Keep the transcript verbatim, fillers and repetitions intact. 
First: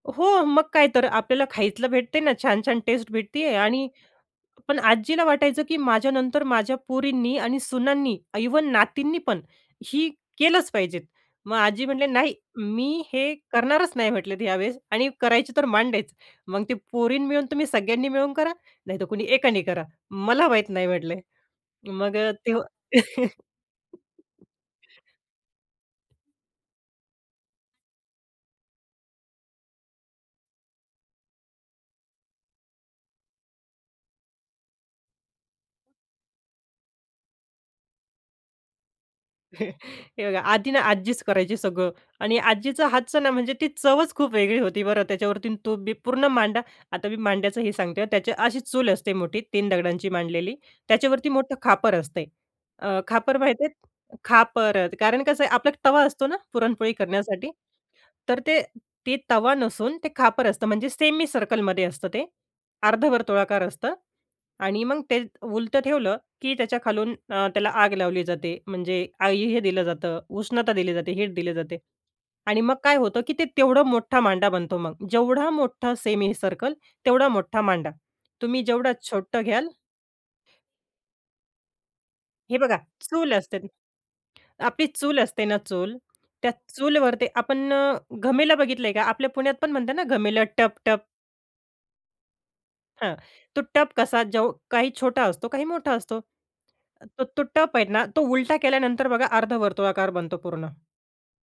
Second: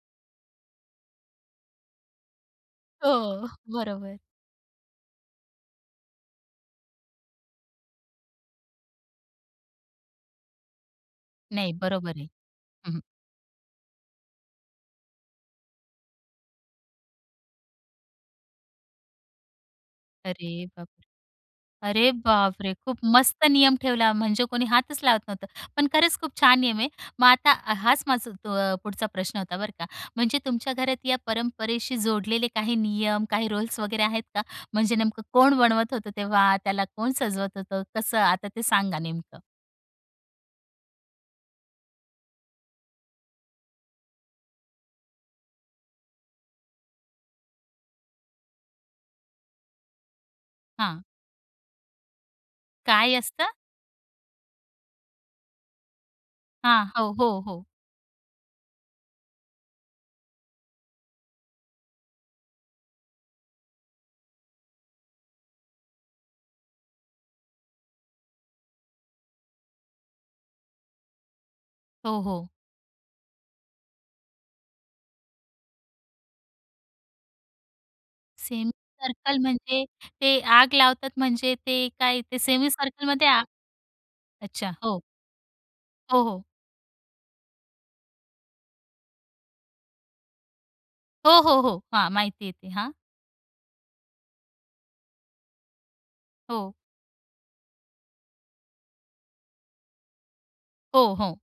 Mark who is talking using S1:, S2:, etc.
S1: हो मग, काय तर. आपल्याला खायतलं भेटते ना छान-छान टेस्ट
S2: हो,
S1: भेटतीये. आणि
S2: बरोबर.
S1: पण आजीला वाटायचं की माझ्यानंतर माझ्या पोरींनी आणि सुनांनी, इव्हन नातींनी पण ही केलंच पाहिजेत. मग
S2: नाही,
S1: आजी म्हटले,
S2: बरोबर आहे.
S1: "नाही
S2: हं, हं.
S1: मी हे करणारच नाही," म्हटले, "यावेळेस." आणि करायचं तर मांडेच मग ते पोरींना मिळून तुम्ही सगळ्यांनी मिळून करा, नाहीतर कुणी एकाने करा,
S2: अरे
S1: मला माहीत नाही,"
S2: बाप रे!
S1: म्हटले.
S2: अरे
S1: मग अ, ते
S2: बापरे! खूप मस्त नियम ठेवला म्हणजे कोणी हातच लावत नव्हतं. पण खरंच खूप छान नियम आहे. मग आता हाच माझा तो अ, पुढचा प्रश्न होता बरं का. म्हणजे तुमच्या घरात या परंपरेशी जोडलेले काही नियम, काही रोल्स वगैरे आहेत का? म्हणजे नेमकं कोण बनवत होतं तेव्हा, त्याला कोण सजवत होतं? कसं? आता ते सांगा नेमकं.
S1: हे बघा आधी ना आजीच करायची सगळं आणि आजीच्या हातचं नाव म्हणजे ती चवच खूप वेगळी होती बरं. त्याच्यावरती तो पूर्ण मांडा. आता मी मांड्याचं हे सांगते. त्याची अशी चूल असते मोठी, तीन दगडांची मांडलेली.
S2: हां.
S1: त्याच्यावरती मोठं खापर असतंय. अ,
S2: काय
S1: खापर
S2: असतं?
S1: माहितीयेत? खापर. कारण कसं आहे आपला तवा असतो ना
S2: हां.
S1: पुरणपोळी
S2: हो, हो,
S1: करण्यासाठी,
S2: हो.
S1: तर तो तवा नसून ते खापर असतं. म्हणजे सेमी सर्कलमध्ये असतं ते, अर्धवर्तुळाकार असतं. आणि मग ते त उलटं ठेवलं, की त्याच्याखालून अ, त्याला आग लावली जाते. म्हणजे आई हे दिलं जातं, उष्णता दिली जाते, हीट दिली जाते.
S2: हो, हो.
S1: आणि मग काय होतं, की ते तेवढा मोठा मांडा बनतो. मग जेवढा मोठा सेमी सर्कल तेवढा मोठा मांडा. तुम्ही
S2: सेमी
S1: जेवढं
S2: सर्कल
S1: छोटं घ्याल
S2: म्हणजे ते आग लावतात म्हणजे ते काय ते
S1: हे
S2: सेमी
S1: बघा
S2: सर्कलमध्ये
S1: चूल
S2: आग
S1: असते न
S2: अच्छा,
S1: आपली
S2: हो.
S1: चूल असते ना चूल,
S2: हो, हो.
S1: त्या चूलवर ते आपण अ, घमेलं बघितलंय का? आपल्या पुण्यात पण म्हणतात ना घमेल टप, टप.
S2: हो, हो, हो. हां, माहितीये ते हां.
S1: हां, तो टप कसा काही छोटा असतो, काही मोठा असतो.
S2: हो.
S1: तो, तो टप आहे ना, तो उलटा केल्यानंतर बघा अर्धवर्तुळाकार बनतो पूर्ण.
S2: हो, हो.